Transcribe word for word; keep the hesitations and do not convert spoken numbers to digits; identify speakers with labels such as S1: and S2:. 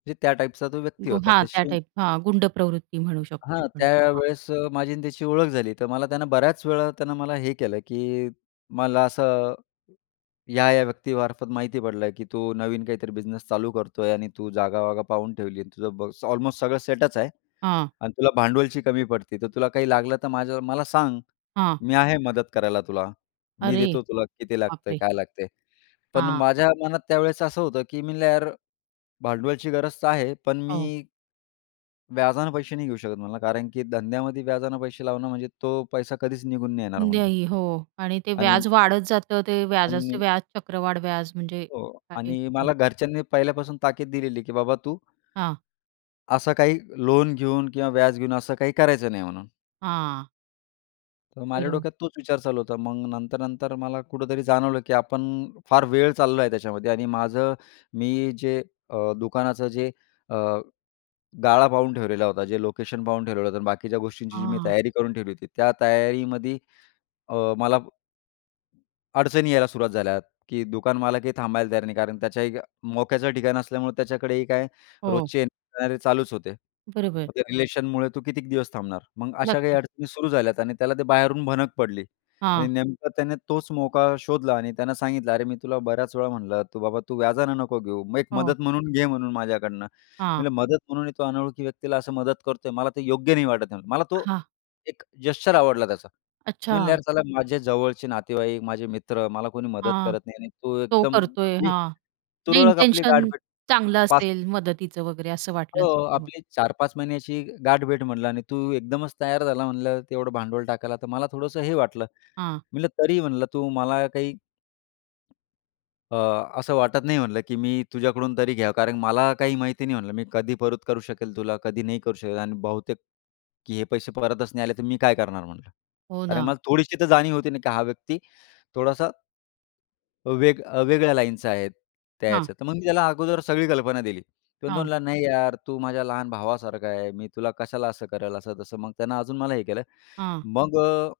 S1: म्हणजे त्या टाइपचा तो व्यक्ती
S2: ग
S1: होता.
S2: हां. त्या
S1: तशी
S2: टाइप. हां, गुंड प्रवृत्ती म्हणू शकतो
S1: हां.
S2: आपण हां.
S1: त्यावेळेस अ, माझी आणि त्याची ओळख झाली, तर मला त्यानं बऱ्याचवेळा त्यानं मला हे केलं, की मला असं या-या व्यक्तीमार्फत माहिती पडलं, की "तू नवीन काहीतरी बिझनेस चालू करतोय आणि तू जागावागा पाहून ठेवली. आणि तुझं ब ऑलमोस्ट सगळं सेटच आहे
S2: हां.
S1: आणि तुला भांडवलची कमी पडते, तर तुला काही लागलं तर माझ्या मला सांग.
S2: हां.
S1: मी आहे मदत करायला तुला, मी
S2: अरे,
S1: देतो तुला किती लागतंय,
S2: बापरे!
S1: काय लागतंय." पण
S2: हां.
S1: माझ्या मनात त्यावेळेस असं होतं, की मी म्हणलं, यार भांडवलची गरज तर आहे. पण
S2: हो.
S1: मी व्याजाने पैसे नाही घेऊ शकत." म्हणला, "कारण की धंद्यामध्ये व्याजाने पैसे लावणं म्हणजे तो पैसा कधीच निघून नाही येणार" म्हणल.
S2: नाही. हो. आणि ते
S1: आणि
S2: व्याज वाढत जातं ते. व्याजाचे
S1: आणि
S2: व्याज चक्रवाढ व्याज म्हणजे
S1: हो.
S2: काय आहे
S1: आणि
S2: हं.
S1: मला घरच्यांनी पहिल्यापासून ताकीद दिलेली, की "बाबा तू"
S2: हां.
S1: "असं काही लोन घेऊन किंवा व्याज घेऊन असं काही करायचं नाही" म्हणून.
S2: हां.
S1: तर माझ्या
S2: बरोबर.
S1: डोक्यात तोच विचार चालू होता. मग नंतर-नंतर मला कुठेतरी जाणवलं, की आपण फार वेळ चाललो आहे त्याच्यामध्ये आणि माझं मी जे अ, दुकानाचं जे अ, गाळा पाहून ठेवलेला होता, जे लोकेशन पाहून ठेवलेलं होतं आणि बाकीच्या गोष्टींची जी मी
S2: हां.
S1: तयारी करून ठेवली होती. त्या तयारीमध्ये अ, मला अडचणी यायला सुरुवात झाल्या, की दुकानमालाकही थांबायला तयार नाही. कारण त्याच्याही मोक्याचं ठिकाण असल्यामुळे त्याच्याकडेही काय
S2: हो.
S1: रोजचे येणारे चालूच होते.
S2: बरोबर.
S1: मग त्या रिलेशनमुळे तू कितीक दिवस थांबणार. मग अशा काही
S2: नक्कीच.
S1: अडचणी सुरू झाल्या. आणि त्याला ते बाहेरून भनक पडली आणि
S2: हां.
S1: नेमकं त्याने तोच मोका शोधला आणि त्यानं सांगितलं, "अरे, मी तुला बऱ्याच वेळा म्हणलं तू बाबा तू व्याजानं नको घेऊ, मग एक
S2: हो.
S1: मदत म्हणून घे म्हणून माझ्याकडनं." मी
S2: हां.
S1: म्हणलं, "मदत म्हणूनही तो अनोळखी व्यक्तीला असं मदत करतोय मला ते योग्य नाही वाटत आहे." मला तो
S2: हां.
S1: एक जेस्चर आवडला त्याचा. मी म्हणले,
S2: अच्छा.
S1: "यार साला माझे जवळचे नातेवाईक, माझे मित्र मला कोणी मदत
S2: हां
S1: करत नाही आणि तू
S2: तो
S1: एकदम
S2: करतोय
S1: आपली
S2: हां, म्हणजे
S1: तुरळक, आपली गाठ
S2: इंटेन्शन
S1: भेट हां.
S2: चांगलं
S1: पाच
S2: असेल मदतीचं वगैरे असं वाटलं
S1: "हो,
S2: असेल तुम्हा
S1: आपली चार पाच महिन्याची गाठभेट" म्हणलं "आणि तू एकदमच तयार झाला म्हणलं तेवढं भांडवल टाकायला, तर मला थोडंसं हे वाटलं"
S2: हां.
S1: म्हटलं. तरी म्हणलं, "तू मला काही अ, असं वाटत नाही" म्हटलं, की "मी तुझ्याकडून तरी घ्यावं कारण मला काही माहिती नाही" म्हटलं, "मी कधी परत करू शकेल तुला कधी नाही करू शकत आणि बहुतेक हे पैसे परतच नाही आले, तर मी काय करणार?" म्हटलं
S2: हो
S1: कारण
S2: ना.
S1: मला थोडीशी तर जाणीव होती ना, की हा व्यक्ती थोडासा वेग अ, वेगळ्या लाईनचं आहेत त्या
S2: हां.
S1: ह्याचं. तर मग मी त्याला अगोदर सगळी कल्पना दिली. तर तो
S2: हां.
S1: म्हणला, "नाही यार, तू माझ्या लहान भावासारखा आहे. मी तुला कशाला असं करेल असं तसं. मग त्यानं अजून मला हे केलं,"
S2: हां.
S1: मग अ